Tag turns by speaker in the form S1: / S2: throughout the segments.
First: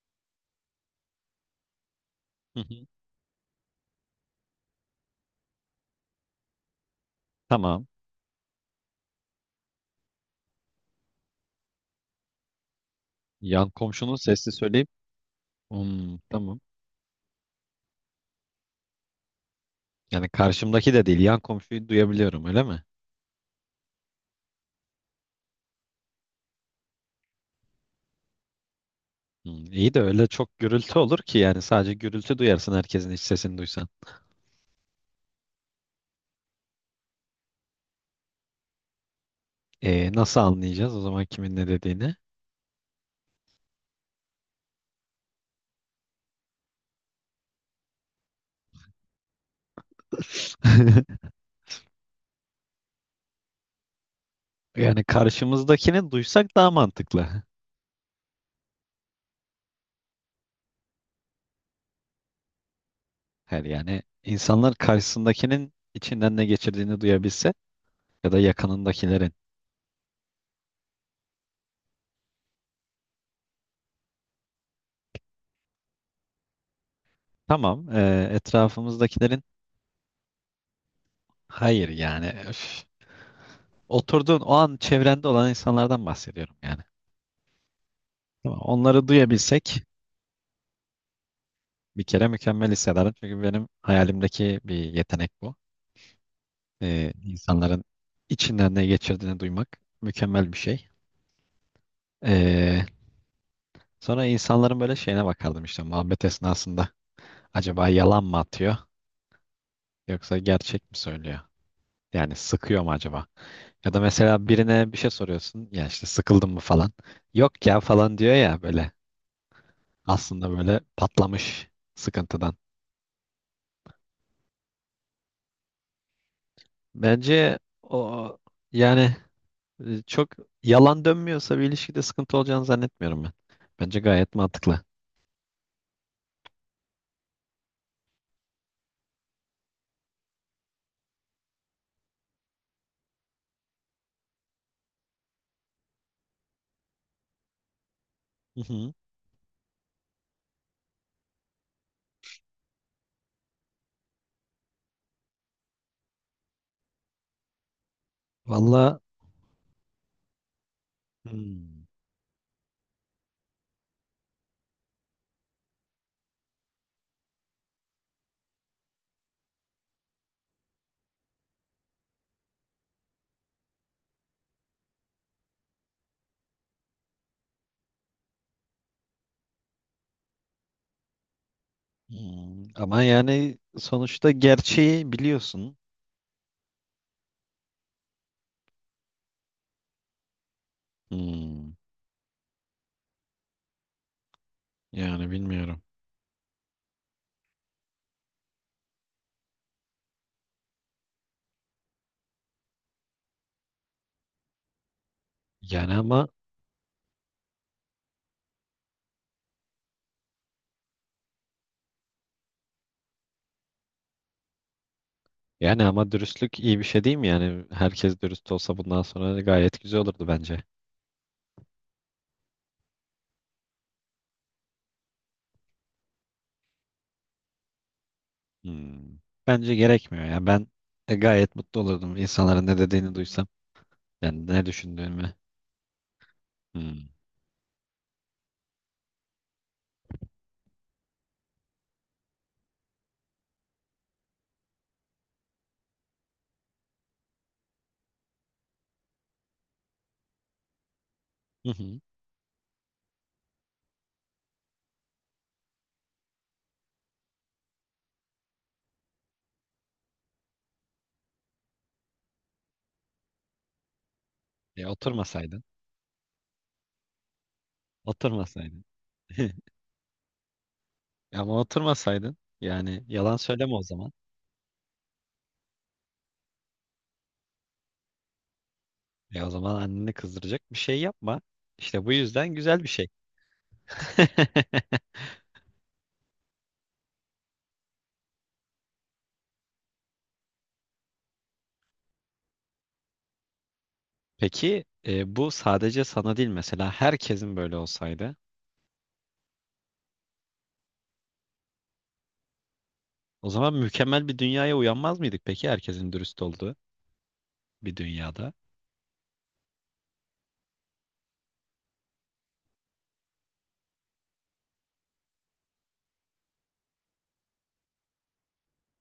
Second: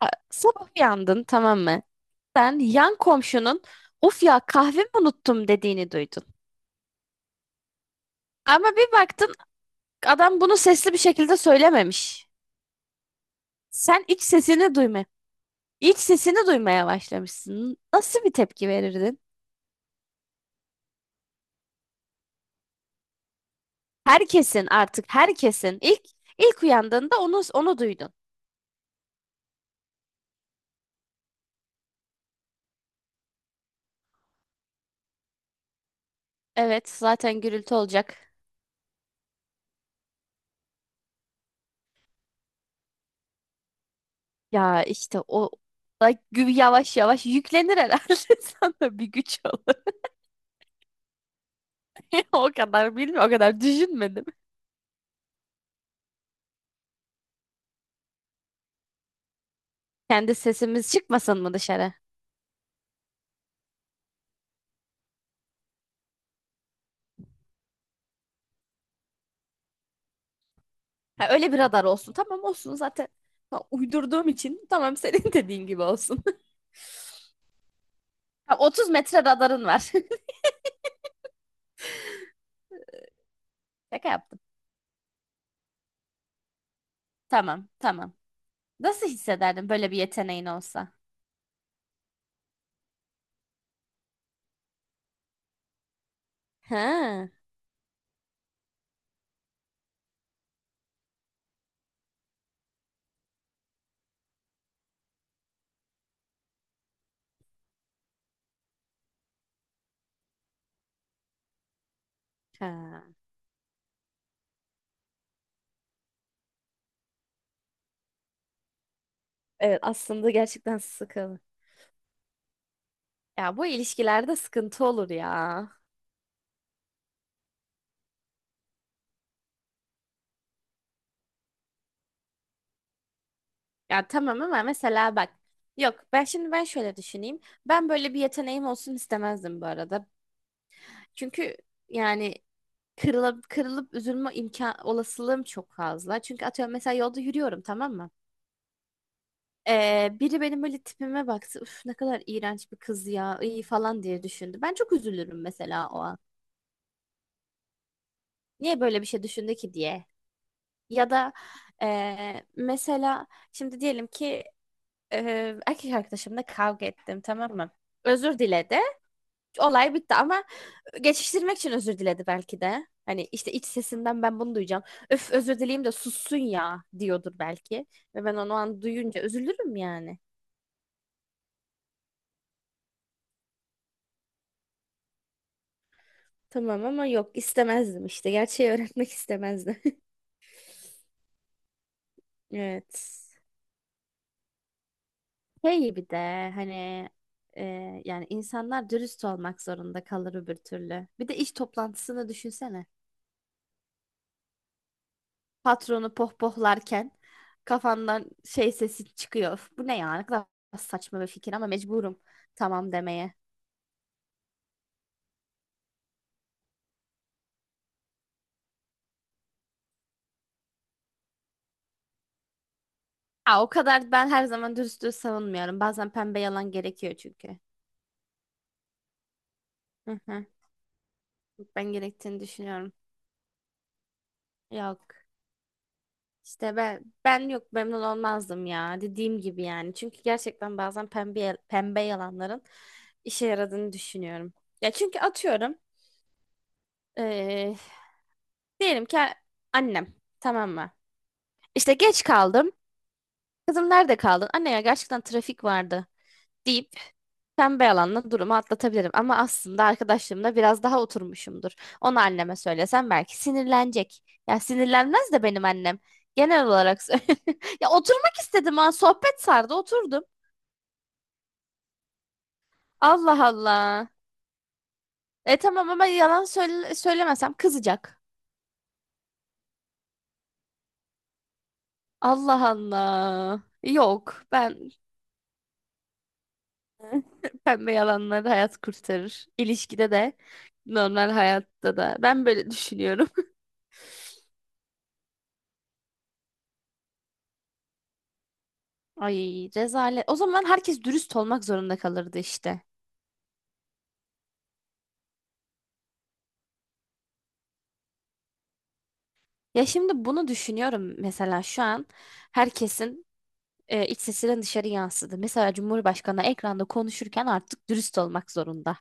S1: A- Sabah uyandın, tamam mı? Sen
S2: Hı hı.
S1: yan komşunun "of ya, kahvemi unuttum" dediğini duydun.
S2: Tamam.
S1: Ama bir baktın, adam bunu sesli bir şekilde söylememiş.
S2: Yan
S1: Sen
S2: komşunun
S1: iç
S2: sesli
S1: sesini
S2: söyleyip
S1: duyma, iç
S2: Hmm,
S1: sesini
S2: tamam.
S1: duymaya başlamışsın. Nasıl bir tepki verirdin?
S2: Yani karşımdaki de değil, yan komşuyu duyabiliyorum, öyle mi?
S1: Herkesin, artık herkesin ilk uyandığında onu duydun.
S2: Hmm, iyi de öyle çok gürültü olur ki, yani sadece gürültü duyarsın herkesin iç sesini duysan.
S1: Evet, zaten gürültü olacak.
S2: Nasıl anlayacağız o zaman kimin ne dediğini?
S1: Ya işte o da yavaş yavaş yüklenir herhalde, sana bir güç olur. O kadar bilmiyorum, o kadar düşünmedim.
S2: Yani karşımızdakini duysak daha mantıklı.
S1: Kendi sesimiz çıkmasın mı dışarı?
S2: Her yani insanlar karşısındakinin içinden ne geçirdiğini duyabilse ya da yakınındakilerin.
S1: Ha, öyle bir radar olsun. Tamam, olsun zaten. Ha, uydurduğum için tamam, senin dediğin gibi olsun.
S2: Tamam,
S1: Ha, 30 metre
S2: etrafımızdakilerin
S1: radarın var.
S2: hayır yani. Öf.
S1: Şaka yaptım.
S2: Oturduğun o an çevrende olan insanlardan bahsediyorum yani.
S1: Tamam, tamam.
S2: Tamam,
S1: Nasıl
S2: onları
S1: hissederdin
S2: duyabilsek
S1: böyle bir yeteneğin olsa?
S2: bir kere mükemmel hissederim. Çünkü benim hayalimdeki bir yetenek bu.
S1: Ha.
S2: İnsanların içinden ne geçirdiğini duymak mükemmel bir şey. Ee, sonra insanların böyle şeyine bakardım işte muhabbet esnasında. Acaba yalan mı atıyor yoksa gerçek mi söylüyor? Yani sıkıyor mu
S1: Ha.
S2: acaba? Ya da mesela birine bir şey soruyorsun. Ya işte sıkıldın mı falan. Yok ya falan diyor ya böyle.
S1: Evet, aslında
S2: Aslında
S1: gerçekten
S2: böyle
S1: sıkıntı.
S2: patlamış sıkıntıdan.
S1: Ya bu ilişkilerde sıkıntı olur ya.
S2: Bence o yani çok yalan dönmüyorsa bir ilişkide sıkıntı olacağını zannetmiyorum ben. Bence
S1: Ya
S2: gayet
S1: tamam, ama
S2: mantıklı.
S1: mesela bak. Yok, ben şimdi şöyle düşüneyim. Ben böyle bir yeteneğim olsun istemezdim bu arada. Çünkü yani kırılıp, kırılıp üzülme imkan olasılığım çok fazla. Çünkü atıyorum, mesela yolda yürüyorum, tamam mı?
S2: Hı hı.
S1: Biri benim böyle tipime baktı. "Üf, ne kadar iğrenç bir kız ya, iyi" falan diye düşündü. Ben çok üzülürüm mesela o an. Niye
S2: Valla.
S1: böyle bir şey düşündü ki diye. Ya da
S2: Hmm.
S1: mesela şimdi diyelim ki erkek arkadaşımla kavga ettim, tamam mı? Özür diledi, olay bitti, ama geçiştirmek için özür diledi belki de. Hani işte iç sesinden ben bunu duyacağım. "Öf, özür dileyim de sussun ya" diyordur belki. Ve ben onu o an duyunca üzülürüm yani.
S2: Hmm. Ama yani sonuçta gerçeği biliyorsun.
S1: Tamam, ama yok, istemezdim işte. Gerçeği öğretmek istemezdim.
S2: Hmm.
S1: Evet.
S2: Yani bilmiyorum.
S1: Şey, bir de hani, e, yani insanlar dürüst olmak zorunda kalır öbür türlü. Bir de iş toplantısını düşünsene.
S2: Yani
S1: Patronu
S2: ama
S1: pohpohlarken kafandan şey sesi çıkıyor: "Öf, bu ne ya? Ne kadar saçma bir fikir, ama mecburum tamam demeye."
S2: Yani ama dürüstlük iyi bir şey değil mi? Yani herkes dürüst olsa bundan sonra gayet güzel olurdu bence.
S1: Ha, o kadar ben her zaman dürüstlüğü savunmuyorum. Bazen pembe yalan gerekiyor çünkü.
S2: Hmm. Bence
S1: Hı
S2: gerekmiyor.
S1: hı.
S2: Yani ben gayet mutlu
S1: Ben
S2: olurdum
S1: gerektiğini
S2: insanların ne
S1: düşünüyorum.
S2: dediğini duysam. Yani ne
S1: Yok.
S2: düşündüğümü.
S1: İşte ben
S2: Hmm.
S1: ben yok, memnun olmazdım ya, dediğim gibi yani. Çünkü gerçekten bazen pembe pembe yalanların işe yaradığını düşünüyorum. Ya çünkü atıyorum, eee, diyelim ki annem, tamam mı?
S2: Hı
S1: İşte
S2: hı.
S1: geç kaldım. "Kızım, nerede kaldın?" "Anne ya, gerçekten trafik vardı" deyip pembe yalanla durumu atlatabilirim. Ama aslında arkadaşlarımla biraz daha oturmuşumdur. Onu anneme söylesem belki sinirlenecek. Ya,
S2: E,
S1: sinirlenmez de
S2: oturmasaydın.
S1: benim annem. Genel olarak söylüyorum. Ya, oturmak istedim,
S2: Oturmasaydın.
S1: ha. Sohbet sardı, oturdum.
S2: Ama oturmasaydın yani yalan
S1: Allah
S2: söyleme o
S1: Allah.
S2: zaman.
S1: E tamam, ama yalan söyle söylemesem kızacak.
S2: E o zaman anneni kızdıracak bir şey yapma. İşte bu yüzden
S1: Allah
S2: güzel bir şey.
S1: Allah. Yok, ben, pembe yalanları hayat kurtarır. İlişkide de normal hayatta da. Ben böyle düşünüyorum.
S2: Peki bu sadece sana değil mesela herkesin böyle olsaydı
S1: Ay, rezalet. O zaman herkes dürüst olmak zorunda kalırdı işte.
S2: o zaman mükemmel bir dünyaya uyanmaz mıydık peki herkesin dürüst olduğu bir dünyada?
S1: Ya, şimdi bunu düşünüyorum, mesela şu an herkesin iç sesinin dışarı yansıdı. Mesela Cumhurbaşkanı ekranda konuşurken artık dürüst olmak zorunda.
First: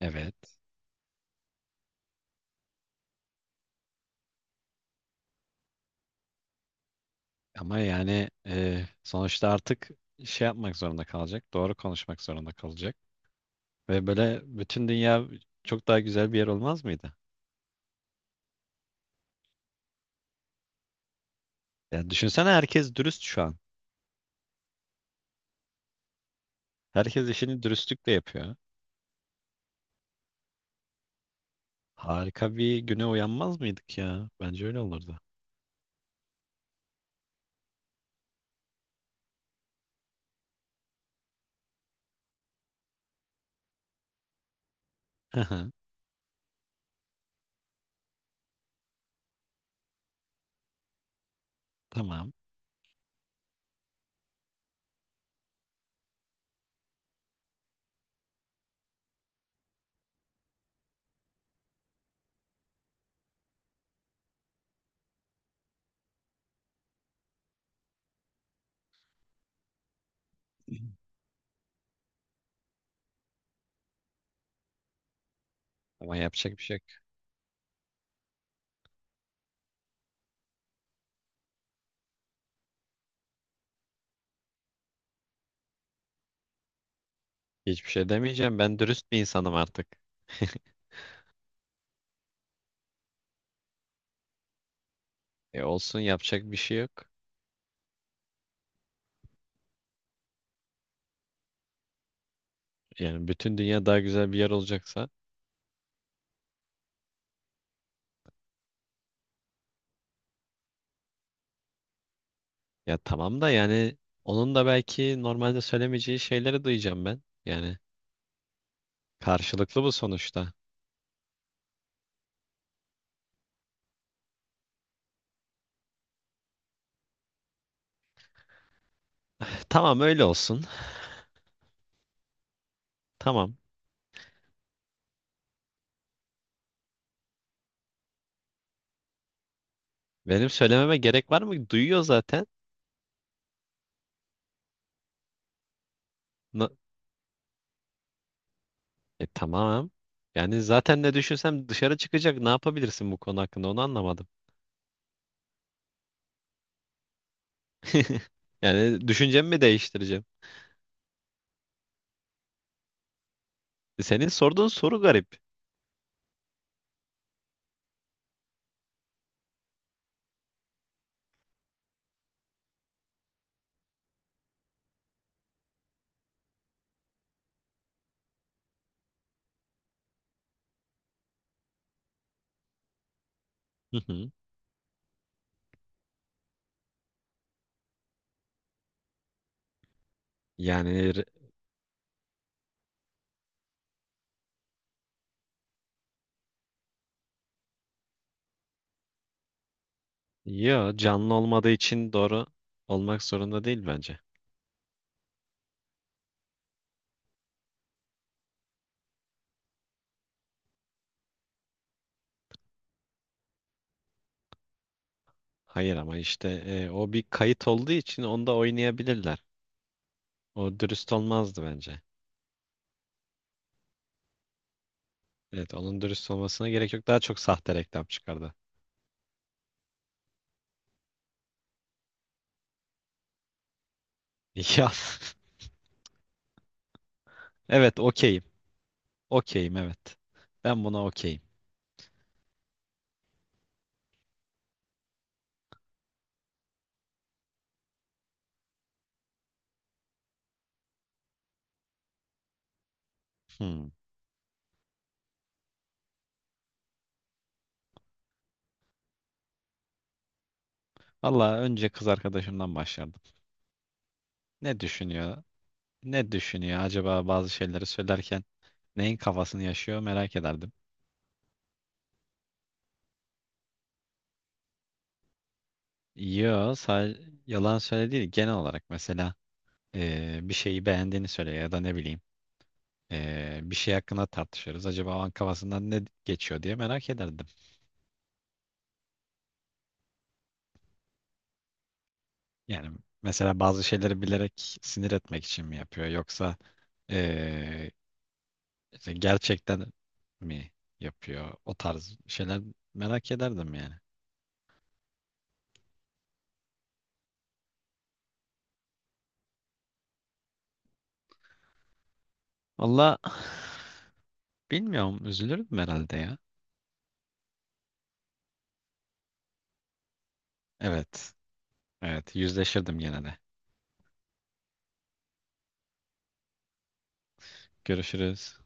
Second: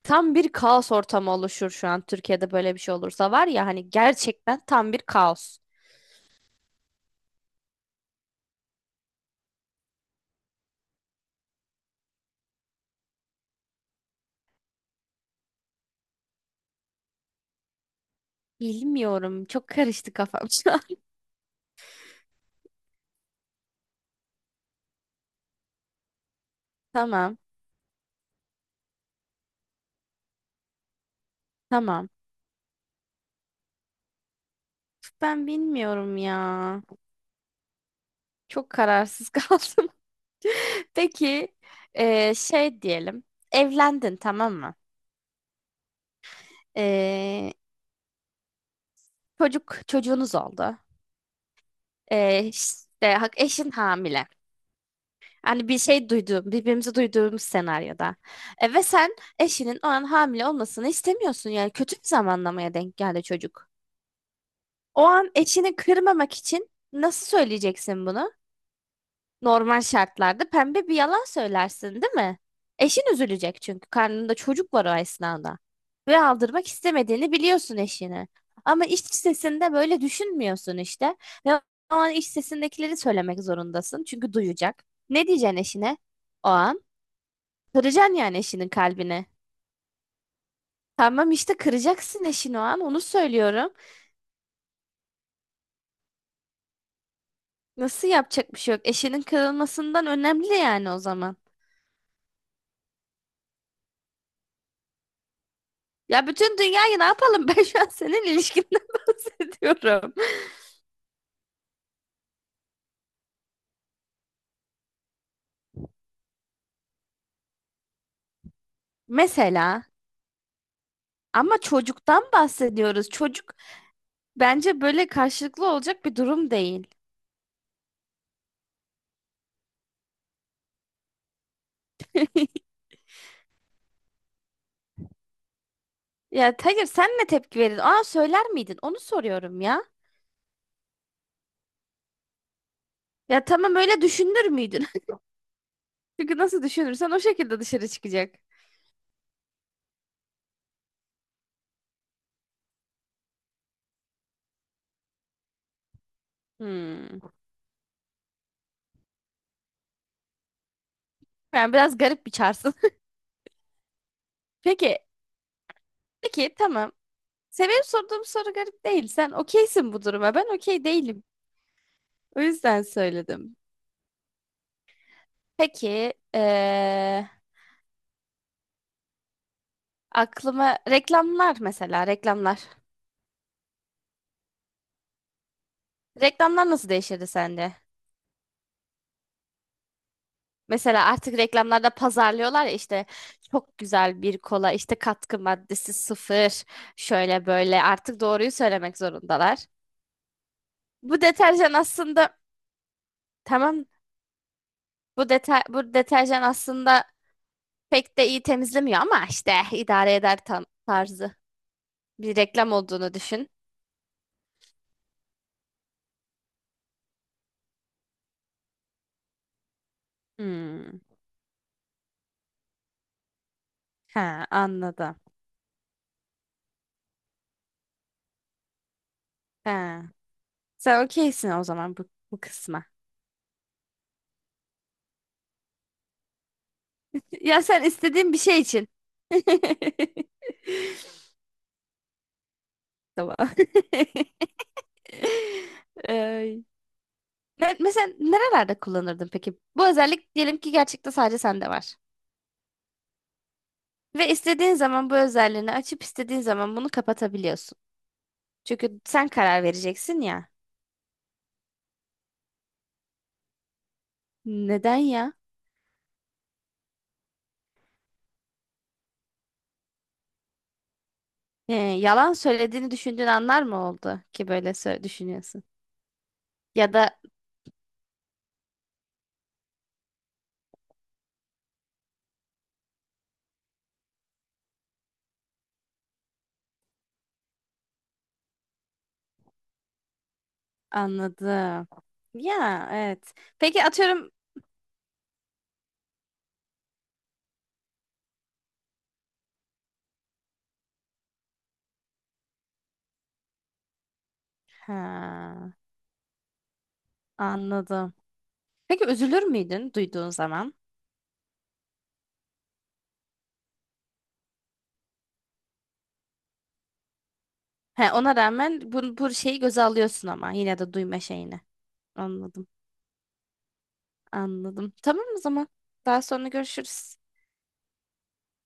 S2: Evet,
S1: Tam bir kaos ortamı oluşur şu an, Türkiye'de böyle bir şey olursa var ya, hani gerçekten tam bir kaos.
S2: ama yani sonuçta artık şey yapmak zorunda kalacak, doğru konuşmak zorunda kalacak ve böyle bütün dünya çok daha güzel bir yer olmaz mıydı?
S1: Bilmiyorum. Çok karıştı kafam şu an.
S2: Ya düşünsene, herkes dürüst şu an. Herkes
S1: Tamam.
S2: işini dürüstlükle yapıyor.
S1: Tamam.
S2: Harika bir güne uyanmaz mıydık ya? Bence öyle olurdu.
S1: Ben bilmiyorum ya. Çok kararsız kaldım. Peki şey diyelim. Evlendin, tamam mı?
S2: Hı hı.
S1: Eee, çocuğunuz oldu.
S2: Tamam.
S1: İşte eşin hamile. Hani bir şey duyduğum, birbirimizi duyduğumuz senaryoda. E, ve sen eşinin o an hamile olmasını istemiyorsun. Yani kötü bir zamanlamaya denk geldi çocuk. O an eşini kırmamak için nasıl söyleyeceksin bunu? Normal şartlarda pembe bir yalan söylersin, değil mi? Eşin üzülecek çünkü karnında çocuk var o esnada.
S2: Ama
S1: Ve
S2: yapacak bir
S1: aldırmak
S2: şey yok.
S1: istemediğini biliyorsun eşine. Ama iç sesinde böyle düşünmüyorsun işte. Ve o an iç sesindekileri söylemek zorundasın. Çünkü duyacak. Ne diyeceksin eşine? O an
S2: Hiçbir şey
S1: kıracaksın yani
S2: demeyeceğim.
S1: eşinin
S2: Ben dürüst bir
S1: kalbini.
S2: insanım artık.
S1: Tamam, işte kıracaksın eşini o an, onu söylüyorum.
S2: E olsun, yapacak bir şey yok.
S1: Nasıl yapacak bir şey yok? Eşinin kırılmasından önemli yani o zaman.
S2: Yani bütün dünya daha güzel bir yer olacaksa.
S1: Ya bütün dünyayı ne yapalım? Ben şu an senin ilişkinden bahsediyorum.
S2: Ya tamam da yani onun da belki normalde söylemeyeceği şeyleri duyacağım ben. Yani karşılıklı
S1: Mesela
S2: bu sonuçta.
S1: ama çocuktan bahsediyoruz. Çocuk bence böyle karşılıklı olacak bir durum değil.
S2: Tamam, öyle olsun. Tamam.
S1: Ya hayır, sen ne tepki verirdin? Aa, söyler miydin? Onu soruyorum ya.
S2: Benim söylememe gerek var mı? Duyuyor zaten.
S1: Ya tamam, öyle düşünür müydün? Çünkü nasıl
S2: Na-
S1: düşünürsen o şekilde dışarı çıkacak.
S2: E tamam. Yani zaten ne düşünsem dışarı çıkacak. Ne yapabilirsin bu konu hakkında, onu anlamadım.
S1: Hmm.
S2: Yani düşüncemi mi değiştireceğim?
S1: Yani biraz garip bir çarsın.
S2: E, senin sorduğun
S1: Peki,
S2: soru garip.
S1: peki tamam. Senin sorduğum soru garip değil. Sen okeysin bu duruma. Ben okey değilim. O yüzden söyledim. Peki aklıma reklamlar, mesela reklamlar.
S2: Hı hı.
S1: Reklamlar nasıl değişirdi sende? Mesela
S2: Yani re-
S1: artık reklamlarda pazarlıyorlar ya, işte "çok güzel bir kola, işte katkı maddesi sıfır, şöyle böyle", artık doğruyu söylemek zorundalar.
S2: Yo,
S1: "Bu
S2: canlı olmadığı
S1: deterjan
S2: için
S1: aslında",
S2: doğru olmak zorunda
S1: tamam,
S2: değil bence.
S1: "bu bu deterjan aslında pek de iyi temizlemiyor ama işte idare eder" tam tarzı bir reklam olduğunu düşün.
S2: Hayır, ama işte o bir kayıt olduğu için onda oynayabilirler. O
S1: Hmm,
S2: dürüst olmazdı bence.
S1: he, anladım.
S2: Evet, onun dürüst olmasına gerek yok. Daha çok sahte reklam çıkardı.
S1: He. Sen okeysin o zaman bu, bu kısma.
S2: Ya
S1: Ya sen
S2: evet,
S1: istediğin bir
S2: okeyim.
S1: şey için.
S2: Okeyim, evet. Ben buna okeyim.
S1: Tamam. Ay. Mesela nerelerde kullanırdın peki? Bu özellik diyelim ki gerçekten sadece sende var.
S2: Hmm.
S1: Ve istediğin zaman bu özelliğini açıp istediğin zaman bunu kapatabiliyorsun. Çünkü sen karar vereceksin ya.
S2: Valla, önce kız arkadaşımdan başlardım. Ne
S1: Neden ya?
S2: düşünüyor? Ne düşünüyor acaba bazı şeyleri söylerken, neyin kafasını yaşıyor merak ederdim.
S1: Yalan söylediğini düşündüğün anlar mı oldu ki böyle düşünüyorsun?
S2: Yo,
S1: Ya
S2: sadece
S1: da
S2: yalan söyle değil, genel olarak mesela bir şeyi beğendiğini söyle ya da ne bileyim, bir şey hakkında tartışırız. Acaba o an kafasından ne geçiyor diye merak ederdim.
S1: anladım. Ya
S2: Yani
S1: evet.
S2: mesela bazı
S1: Peki
S2: şeyleri
S1: atıyorum.
S2: bilerek sinir etmek için mi yapıyor yoksa eee, işte gerçekten mi yapıyor o tarz şeyler, merak ederdim yani.
S1: Ha, anladım. Peki üzülür müydün duyduğun zaman?
S2: Valla bilmiyorum, üzülürdüm herhalde ya.
S1: He, ona rağmen bu, bu şeyi göze alıyorsun ama yine de duyma
S2: Evet.
S1: şeyini.
S2: Evet,
S1: Anladım,
S2: yüzleşirdim gene de.
S1: anladım. Tamam o zaman. Daha sonra görüşürüz.
S2: Görüşürüz.